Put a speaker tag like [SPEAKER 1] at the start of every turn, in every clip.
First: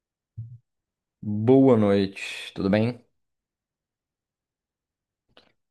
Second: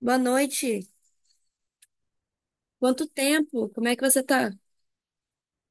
[SPEAKER 1] Boa noite.
[SPEAKER 2] Boa noite, tudo bem?
[SPEAKER 1] Quanto tempo? Como é que você tá?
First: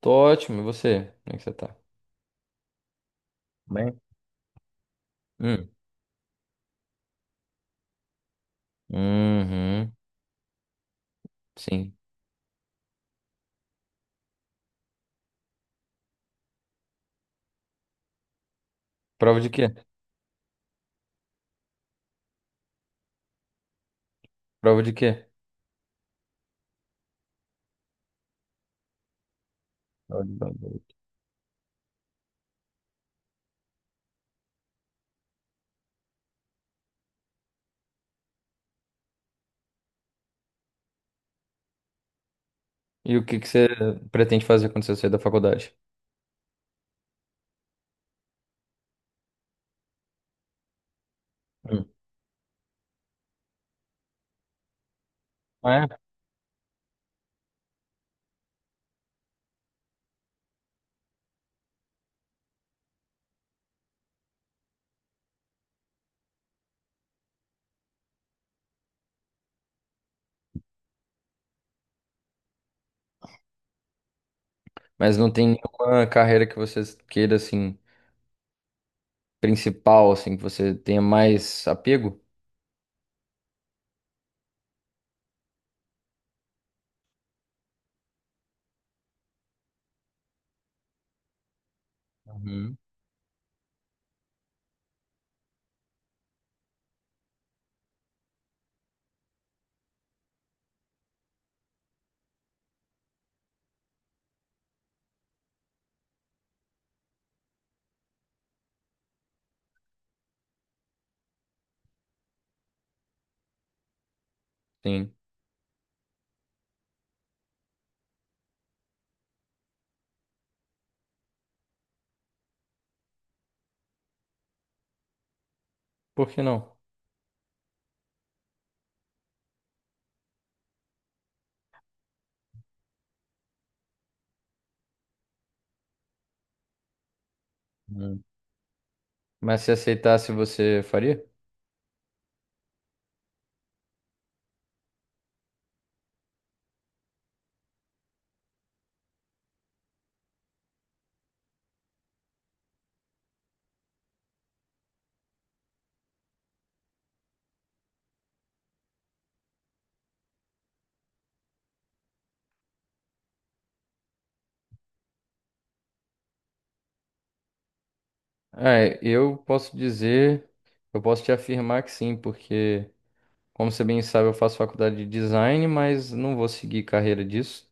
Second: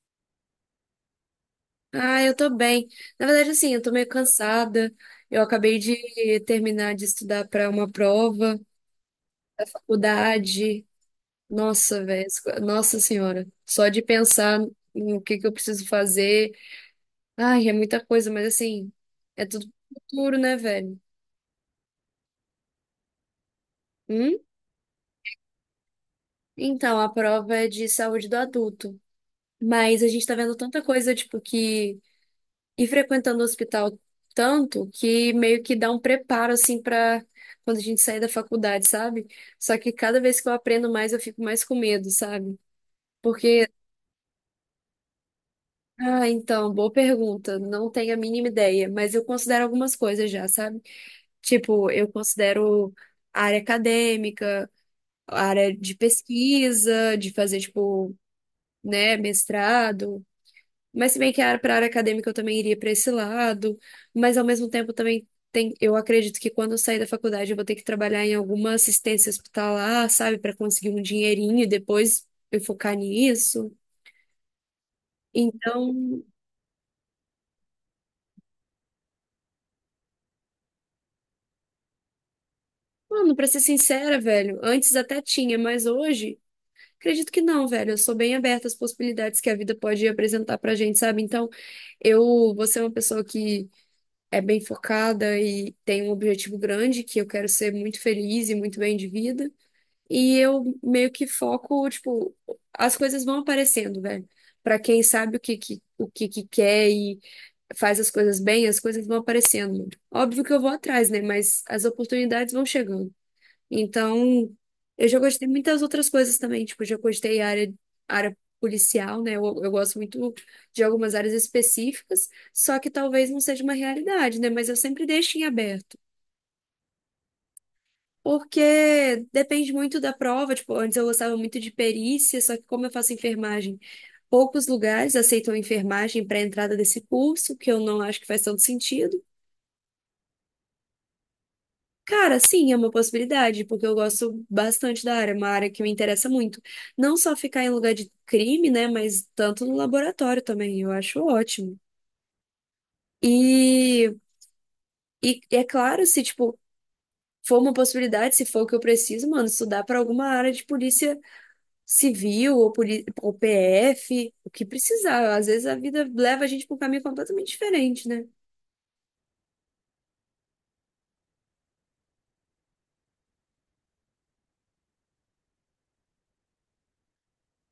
[SPEAKER 2] Tô ótimo, e você? Como é que você tá?
[SPEAKER 1] Ah, eu tô bem. Na verdade, assim, eu tô
[SPEAKER 2] Bem?
[SPEAKER 1] meio cansada. Eu
[SPEAKER 2] Hum.
[SPEAKER 1] acabei de terminar de estudar para uma prova da
[SPEAKER 2] Uhum,
[SPEAKER 1] faculdade.
[SPEAKER 2] sim.
[SPEAKER 1] Nossa, velho. Nossa Senhora. Só de pensar em o que que eu preciso fazer. Ai, é muita coisa, mas assim,
[SPEAKER 2] Prova
[SPEAKER 1] é
[SPEAKER 2] de quê?
[SPEAKER 1] tudo pro futuro, né, velho? Hum?
[SPEAKER 2] Prova de quê?
[SPEAKER 1] Então, a prova é de saúde do adulto. Mas a
[SPEAKER 2] Prova
[SPEAKER 1] gente
[SPEAKER 2] de
[SPEAKER 1] tá vendo tanta
[SPEAKER 2] bandeira.
[SPEAKER 1] coisa, tipo, que e frequentando o hospital tanto que meio que dá um preparo assim para quando a gente sair da faculdade, sabe? Só que cada vez que eu aprendo mais, eu fico mais com medo, sabe?
[SPEAKER 2] E o que que você
[SPEAKER 1] Porque,
[SPEAKER 2] pretende fazer quando você sair da faculdade?
[SPEAKER 1] ah, então, boa pergunta, não tenho a mínima ideia, mas eu considero algumas coisas já, sabe?
[SPEAKER 2] Hum.
[SPEAKER 1] Tipo, eu considero a área acadêmica, a área
[SPEAKER 2] É?
[SPEAKER 1] de pesquisa, de fazer, tipo, né, mestrado. Mas se bem que pra área acadêmica eu também iria para esse lado, mas ao mesmo tempo também tem, eu acredito que quando eu sair da faculdade eu vou ter que trabalhar em alguma assistência hospitalar, sabe, para conseguir um dinheirinho e depois eu focar nisso.
[SPEAKER 2] Mas não tem
[SPEAKER 1] Então,
[SPEAKER 2] nenhuma carreira que você queira, assim, principal, assim, que você tenha mais apego?
[SPEAKER 1] mano, para ser sincera, velho, antes até tinha, mas hoje acredito que não, velho. Eu sou bem aberta às possibilidades que a vida pode apresentar pra gente, sabe? Então, eu vou
[SPEAKER 2] Uhum.
[SPEAKER 1] ser uma pessoa que é bem focada e tem um objetivo grande, que eu quero ser muito feliz e muito bem de vida. E eu meio que foco, tipo, as coisas vão aparecendo, velho. Pra quem sabe o que que quer e faz as coisas bem, as coisas vão aparecendo. Óbvio que eu vou atrás, né? Mas as oportunidades vão chegando. Então, eu
[SPEAKER 2] Sim.
[SPEAKER 1] já gostei muitas outras coisas também. Tipo, já gostei área, área policial, né? Eu gosto muito de algumas áreas específicas, só que talvez não seja uma realidade, né? Mas eu sempre deixo em aberto.
[SPEAKER 2] Por que não?
[SPEAKER 1] Porque depende muito da prova. Tipo, antes eu gostava muito de perícia, só que como eu faço enfermagem, poucos lugares aceitam enfermagem para a entrada desse curso, que eu não acho
[SPEAKER 2] Hum.
[SPEAKER 1] que faz tanto sentido.
[SPEAKER 2] Mas se aceitasse, você faria?
[SPEAKER 1] Cara, sim, é uma possibilidade, porque eu gosto bastante da área, é uma área que me interessa muito. Não só ficar em lugar de crime, né, mas tanto no laboratório também, eu acho ótimo. E, e é claro, se, tipo, for uma possibilidade, se for o que eu preciso, mano, estudar para alguma área de polícia civil ou, ou PF, o que precisar. Às vezes a vida leva a gente para um caminho completamente diferente, né?
[SPEAKER 2] Ah, eu posso dizer, eu posso te afirmar que sim, porque. Como você bem sabe, eu faço faculdade de design, mas não vou seguir carreira disso.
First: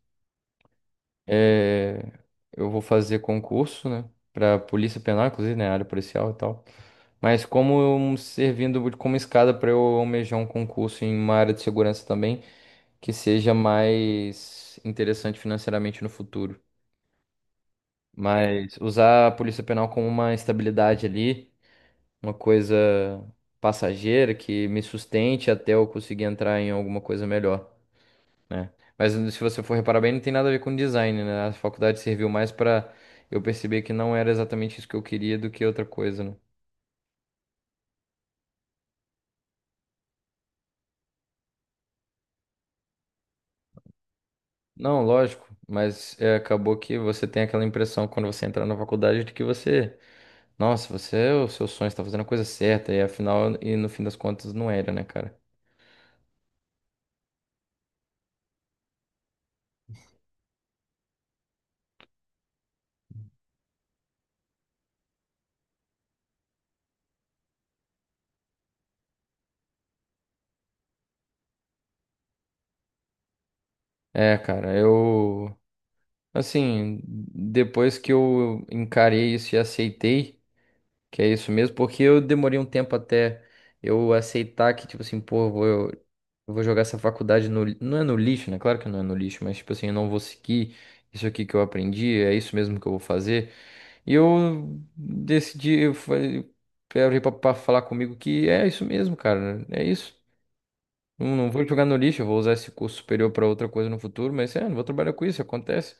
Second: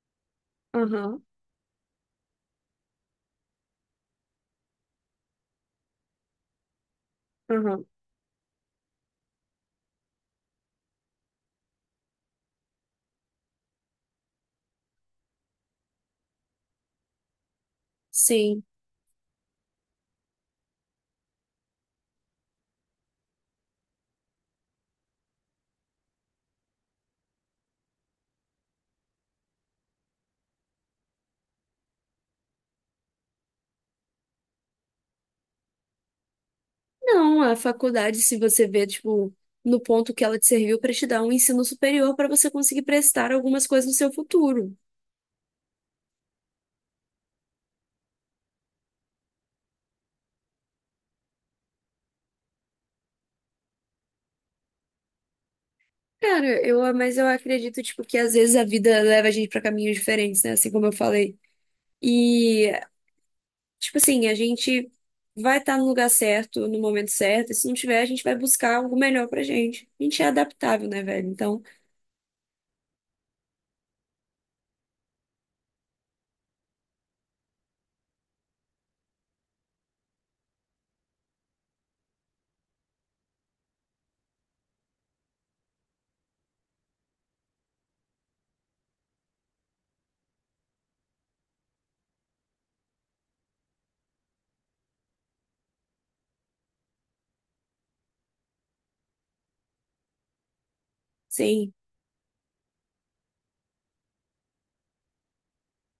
[SPEAKER 1] Aham,
[SPEAKER 2] É, eu vou fazer concurso, né, para Polícia Penal, inclusive, né, área policial e tal. Mas como
[SPEAKER 1] aham.
[SPEAKER 2] eu- servindo como escada para eu almejar um concurso em uma área de segurança também, que seja mais interessante financeiramente no futuro.
[SPEAKER 1] Sim.
[SPEAKER 2] Mas usar a Polícia Penal como uma estabilidade ali, uma coisa passageira que me sustente até eu conseguir entrar em alguma coisa melhor, né? Mas se você for reparar bem, não tem nada a ver com design, né? A faculdade serviu mais pra eu perceber que não era exatamente isso que eu queria do que outra coisa, né?
[SPEAKER 1] Não, a faculdade, se você vê, tipo, no ponto que ela te serviu para te dar um ensino superior para você conseguir prestar algumas coisas no seu futuro.
[SPEAKER 2] Não, lógico, mas é, acabou que você tem aquela impressão quando você entrar na faculdade de que você, nossa, você é o seu sonho, está fazendo a coisa certa, e afinal, e no fim das contas, não era, né, cara?
[SPEAKER 1] Cara, eu, mas eu acredito, tipo, que às vezes a vida leva a gente para caminhos diferentes, né? Assim como eu falei. E, tipo assim, a gente vai estar no lugar certo, no momento certo, e se não tiver, a gente vai buscar algo melhor pra gente. A gente é adaptável, né, velho? Então,
[SPEAKER 2] É, cara, eu, assim, depois que eu encarei isso e aceitei. Que é isso mesmo, porque eu demorei um tempo até eu aceitar que, tipo assim, pô, eu vou jogar essa faculdade Não é no lixo, né? Claro que não é no lixo, mas, tipo assim, eu não vou seguir isso aqui que eu aprendi, é isso mesmo que eu vou fazer. E eu decidi, eu falei pra falar comigo que é isso mesmo, cara, é isso. Não, não vou
[SPEAKER 1] sim,
[SPEAKER 2] jogar no lixo, eu vou usar esse curso superior pra outra coisa no futuro, mas é, não vou trabalhar com isso, acontece.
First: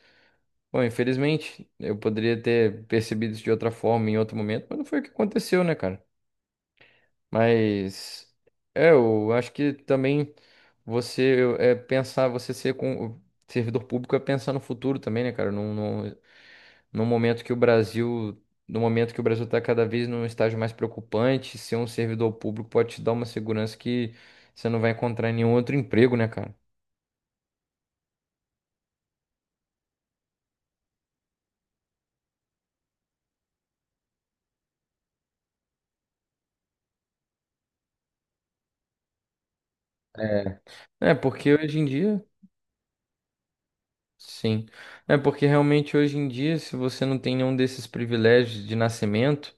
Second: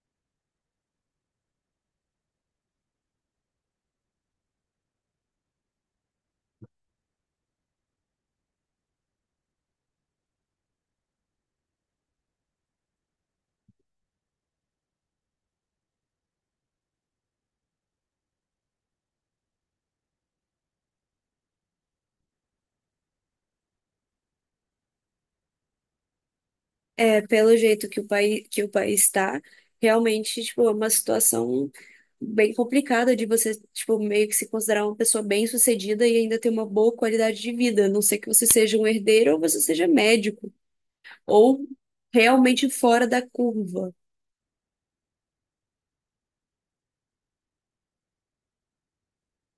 [SPEAKER 2] Bom, infelizmente, eu poderia ter percebido isso de outra forma em outro momento, mas não foi o que aconteceu, né, cara? Mas é, eu acho que também você é pensar, você ser com servidor público é pensar no futuro também, né, cara? Num, num, num momento que o Brasil, no momento que o Brasil está cada vez num estágio mais preocupante, ser um servidor público pode te dar uma segurança que você não vai encontrar em nenhum outro emprego, né, cara?
[SPEAKER 1] é, pelo jeito que o país está, realmente, tipo, é uma situação bem complicada de você, tipo, meio que se considerar uma pessoa bem-sucedida e ainda ter uma boa qualidade de vida, a não ser que você seja um herdeiro ou você seja médico,
[SPEAKER 2] É, é, porque
[SPEAKER 1] ou
[SPEAKER 2] hoje em dia.
[SPEAKER 1] realmente fora da curva.
[SPEAKER 2] Sim. É porque realmente hoje em dia, se você não tem nenhum desses privilégios de nascimento,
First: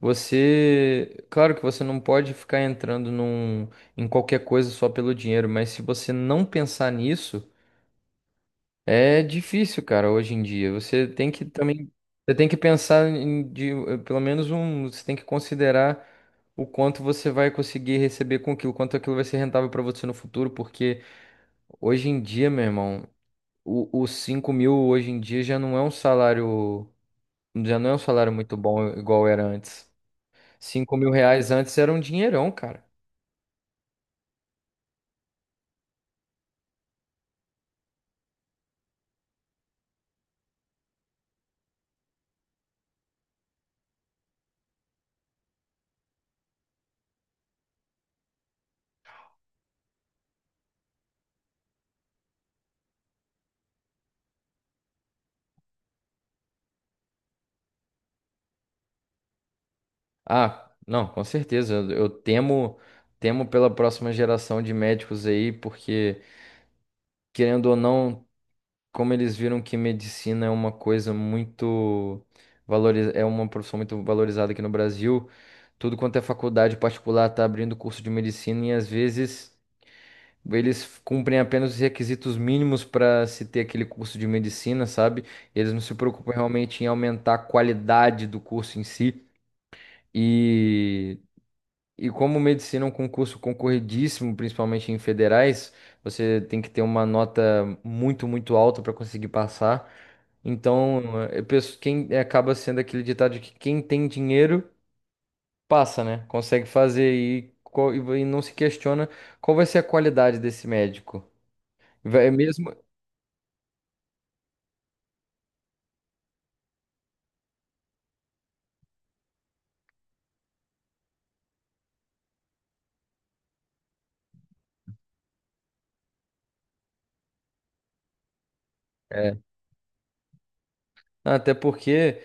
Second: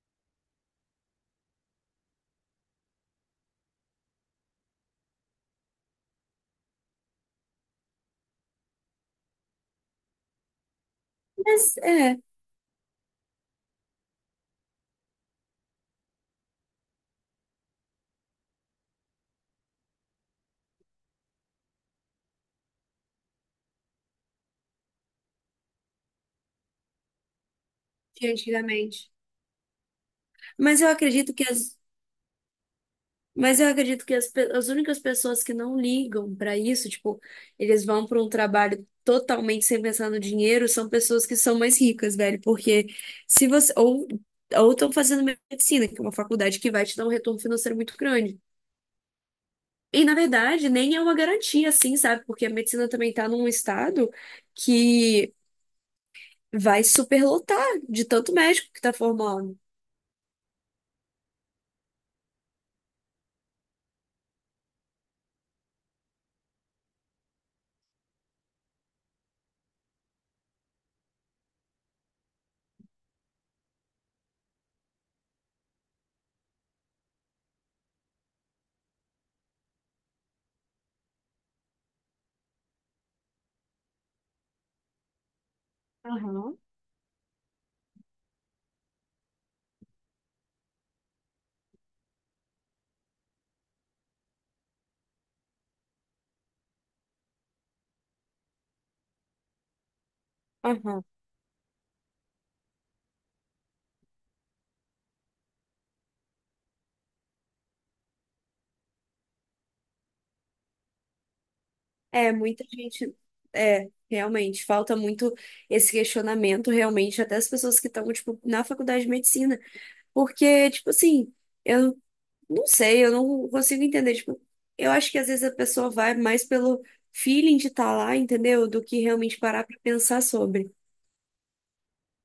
[SPEAKER 2] você, claro que você não pode ficar entrando em qualquer coisa só pelo dinheiro, mas se você não pensar nisso, é difícil, cara, hoje em dia. Você tem que
[SPEAKER 1] Mas
[SPEAKER 2] também,
[SPEAKER 1] é,
[SPEAKER 2] você tem que pensar em, pelo menos um, você tem que considerar o quanto você vai conseguir receber com aquilo, quanto aquilo vai ser rentável para você no futuro, porque hoje em dia, meu irmão. Os 5.000 hoje em dia já não é um salário, já não é um
[SPEAKER 1] de
[SPEAKER 2] salário muito bom
[SPEAKER 1] antigamente.
[SPEAKER 2] igual era antes.
[SPEAKER 1] Mas eu
[SPEAKER 2] cinco mil
[SPEAKER 1] acredito que
[SPEAKER 2] reais antes
[SPEAKER 1] as,
[SPEAKER 2] era um dinheirão, cara.
[SPEAKER 1] mas eu acredito que as, as únicas pessoas que não ligam para isso, tipo, eles vão para um trabalho totalmente sem pensar no dinheiro, são pessoas que são mais ricas, velho, porque se você ou estão fazendo medicina, que é uma faculdade que vai te dar um retorno financeiro muito grande. E na verdade, nem é uma garantia assim, sabe? Porque a medicina também tá num estado que vai superlotar de tanto médico que tá formando.
[SPEAKER 2] Ah, não, com certeza. Eu temo pela próxima geração de médicos aí, porque, querendo ou não, como eles viram que medicina é uma coisa muito valoriz... é uma profissão muito valorizada aqui no Brasil, tudo quanto é faculdade particular tá abrindo curso de medicina e às vezes. Eles cumprem apenas os requisitos mínimos para se ter aquele curso de medicina, sabe? Eles não se preocupam
[SPEAKER 1] Aham.
[SPEAKER 2] realmente em aumentar a qualidade do curso em si. E, e como medicina é um concurso concorridíssimo, principalmente em federais, você tem que ter uma nota muito, muito alta para conseguir passar. Então,
[SPEAKER 1] Aham.
[SPEAKER 2] eu penso, quem é, acaba sendo aquele ditado de que quem tem dinheiro passa, né? Consegue fazer e não se questiona qual vai ser a qualidade desse médico. Vai,
[SPEAKER 1] É, muita
[SPEAKER 2] mesmo.
[SPEAKER 1] gente. É, realmente, falta muito esse questionamento, realmente, até as pessoas que estão, tipo, na faculdade de medicina. Porque, tipo assim, eu não sei, eu não consigo entender. Tipo, eu acho que às vezes a pessoa vai mais pelo feeling de estar lá, entendeu? Do que
[SPEAKER 2] É.
[SPEAKER 1] realmente parar pra pensar sobre.
[SPEAKER 2] Até porque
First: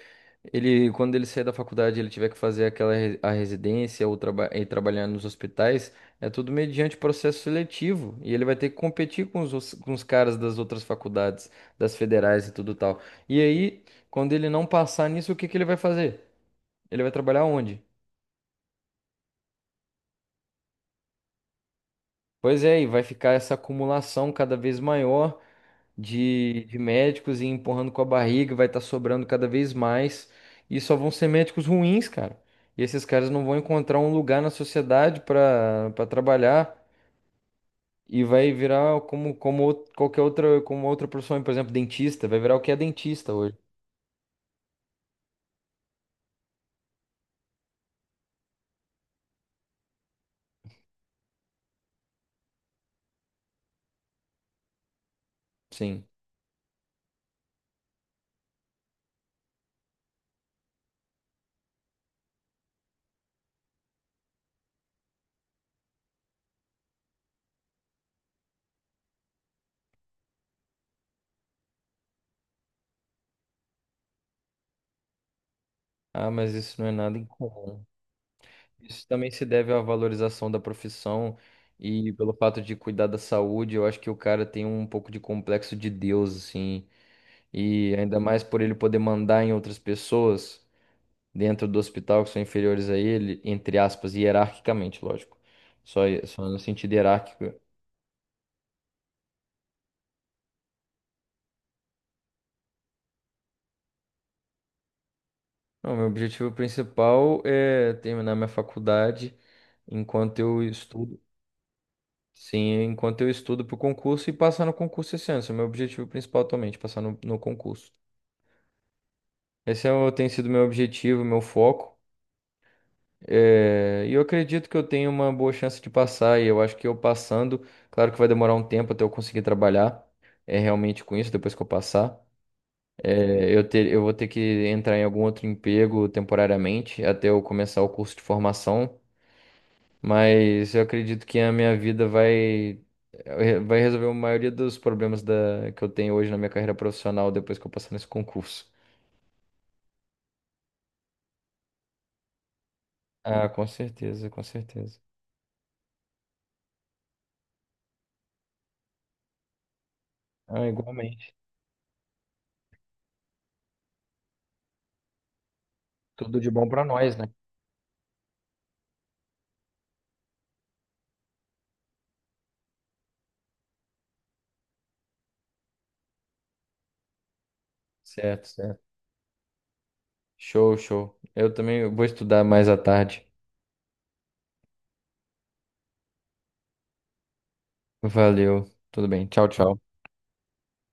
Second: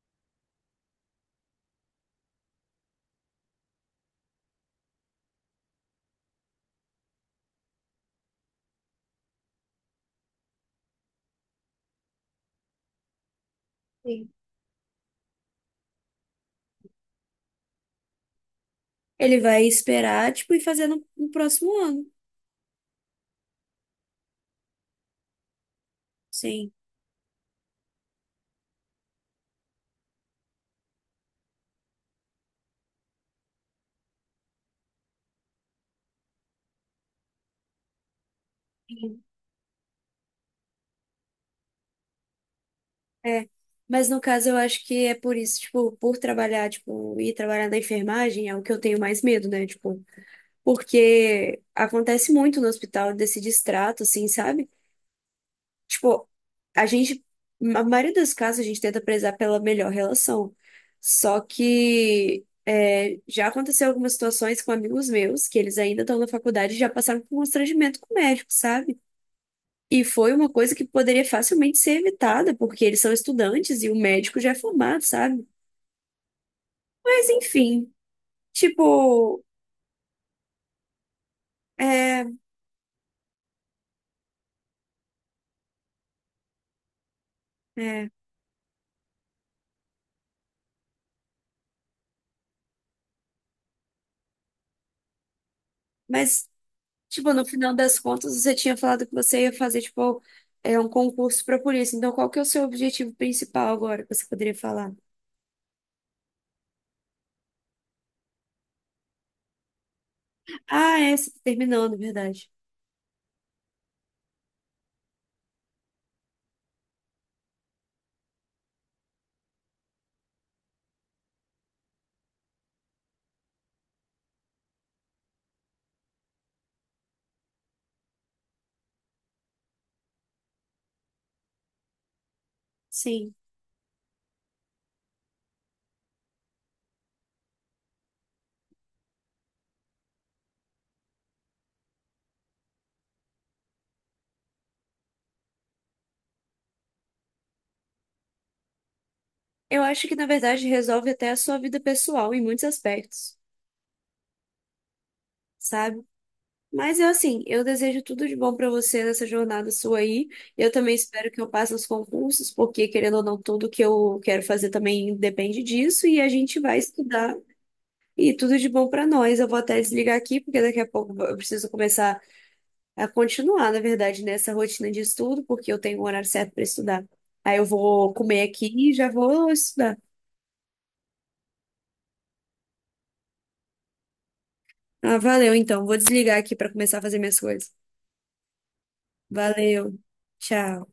[SPEAKER 2] ele, quando ele sair da faculdade, ele tiver que fazer a residência ou trabalhar nos hospitais, é tudo mediante processo seletivo e ele vai ter que competir com com os caras das outras faculdades, das federais e tudo tal. E aí,
[SPEAKER 1] Sim.
[SPEAKER 2] quando ele não passar nisso, o que que ele vai fazer? Ele vai trabalhar onde?
[SPEAKER 1] Ele vai esperar, tipo, e fazer no próximo ano.
[SPEAKER 2] Pois é, e vai ficar essa acumulação cada vez maior. de,
[SPEAKER 1] Sim.
[SPEAKER 2] de médicos e empurrando com a barriga, vai estar sobrando cada vez mais. E só vão ser médicos ruins, cara. E esses caras não vão encontrar um lugar na sociedade para trabalhar e vai virar
[SPEAKER 1] Sim.
[SPEAKER 2] qualquer outra, como outra profissão, por exemplo, dentista, vai virar o que é dentista
[SPEAKER 1] É.
[SPEAKER 2] hoje.
[SPEAKER 1] Mas no caso, eu acho que é por isso, tipo, por trabalhar, tipo, ir trabalhar na enfermagem é o que eu tenho mais medo, né? Tipo. Porque acontece muito no hospital desse distrato, assim, sabe?
[SPEAKER 2] Sim.
[SPEAKER 1] Tipo, a gente, na maioria dos casos, a gente tenta prezar pela melhor relação. Só que é, já aconteceu algumas situações com amigos meus, que eles ainda estão na faculdade e já passaram por um constrangimento com o médico, sabe? E foi uma coisa que poderia facilmente ser evitada, porque eles são estudantes e o médico já é formado, sabe?
[SPEAKER 2] Ah, mas isso não é nada
[SPEAKER 1] Mas
[SPEAKER 2] incomum.
[SPEAKER 1] enfim,
[SPEAKER 2] Isso também
[SPEAKER 1] tipo,
[SPEAKER 2] se deve à valorização da profissão e
[SPEAKER 1] é,
[SPEAKER 2] pelo fato de cuidar da saúde, eu acho que o cara tem um pouco de complexo de Deus, assim. E
[SPEAKER 1] é.
[SPEAKER 2] ainda mais por ele poder mandar em outras pessoas dentro do hospital que são inferiores a ele, entre aspas, hierarquicamente, lógico. Só, só
[SPEAKER 1] Mas,
[SPEAKER 2] no sentido
[SPEAKER 1] tipo, no
[SPEAKER 2] hierárquico.
[SPEAKER 1] final das contas, você tinha falado que você ia fazer, tipo, é um concurso para polícia. Então, qual que é o seu objetivo principal agora que você poderia falar?
[SPEAKER 2] Não, meu objetivo principal é terminar minha faculdade enquanto eu
[SPEAKER 1] Ah, é,
[SPEAKER 2] estudo.
[SPEAKER 1] você terminou, na verdade.
[SPEAKER 2] Sim, enquanto eu estudo para o concurso e passar no concurso esse ano. Esse é o meu objetivo principal atualmente, passar no concurso. Esse é, o- tem sido meu objetivo, meu foco. É, e eu acredito que eu tenho uma boa chance de passar, e eu acho que eu passando, claro que vai demorar um tempo até eu conseguir trabalhar é, realmente com isso, depois que eu passar.
[SPEAKER 1] Sim.
[SPEAKER 2] É, eu vou ter que entrar em algum outro emprego temporariamente até eu começar o curso de formação, mas eu acredito que a minha vida vai, é, vai resolver a maioria dos problemas que eu tenho hoje na minha carreira profissional depois que eu passar nesse concurso.
[SPEAKER 1] Eu acho que, na verdade, resolve até a sua vida pessoal em muitos aspectos,
[SPEAKER 2] Ah, com certeza, com certeza.
[SPEAKER 1] sabe? Mas eu, assim, eu desejo tudo de bom para você nessa jornada sua aí.
[SPEAKER 2] Ah,
[SPEAKER 1] Eu também espero
[SPEAKER 2] igualmente.
[SPEAKER 1] que eu passe os concursos, porque, querendo ou não, tudo que eu quero fazer também depende disso. E a
[SPEAKER 2] Tudo de
[SPEAKER 1] gente
[SPEAKER 2] bom
[SPEAKER 1] vai
[SPEAKER 2] pra nós, né?
[SPEAKER 1] estudar. E tudo de bom pra nós. Eu vou até desligar aqui, porque daqui a pouco eu preciso começar a continuar, na verdade, nessa rotina de estudo, porque eu tenho um horário certo para estudar. Aí eu vou comer
[SPEAKER 2] Certo,
[SPEAKER 1] aqui
[SPEAKER 2] certo.
[SPEAKER 1] e já vou estudar.
[SPEAKER 2] Show, show. Eu também vou estudar mais à tarde.
[SPEAKER 1] Ah, valeu, então. Vou desligar aqui para começar a fazer minhas coisas.
[SPEAKER 2] Valeu. Tudo bem. Tchau, tchau.
[SPEAKER 1] Valeu. Tchau.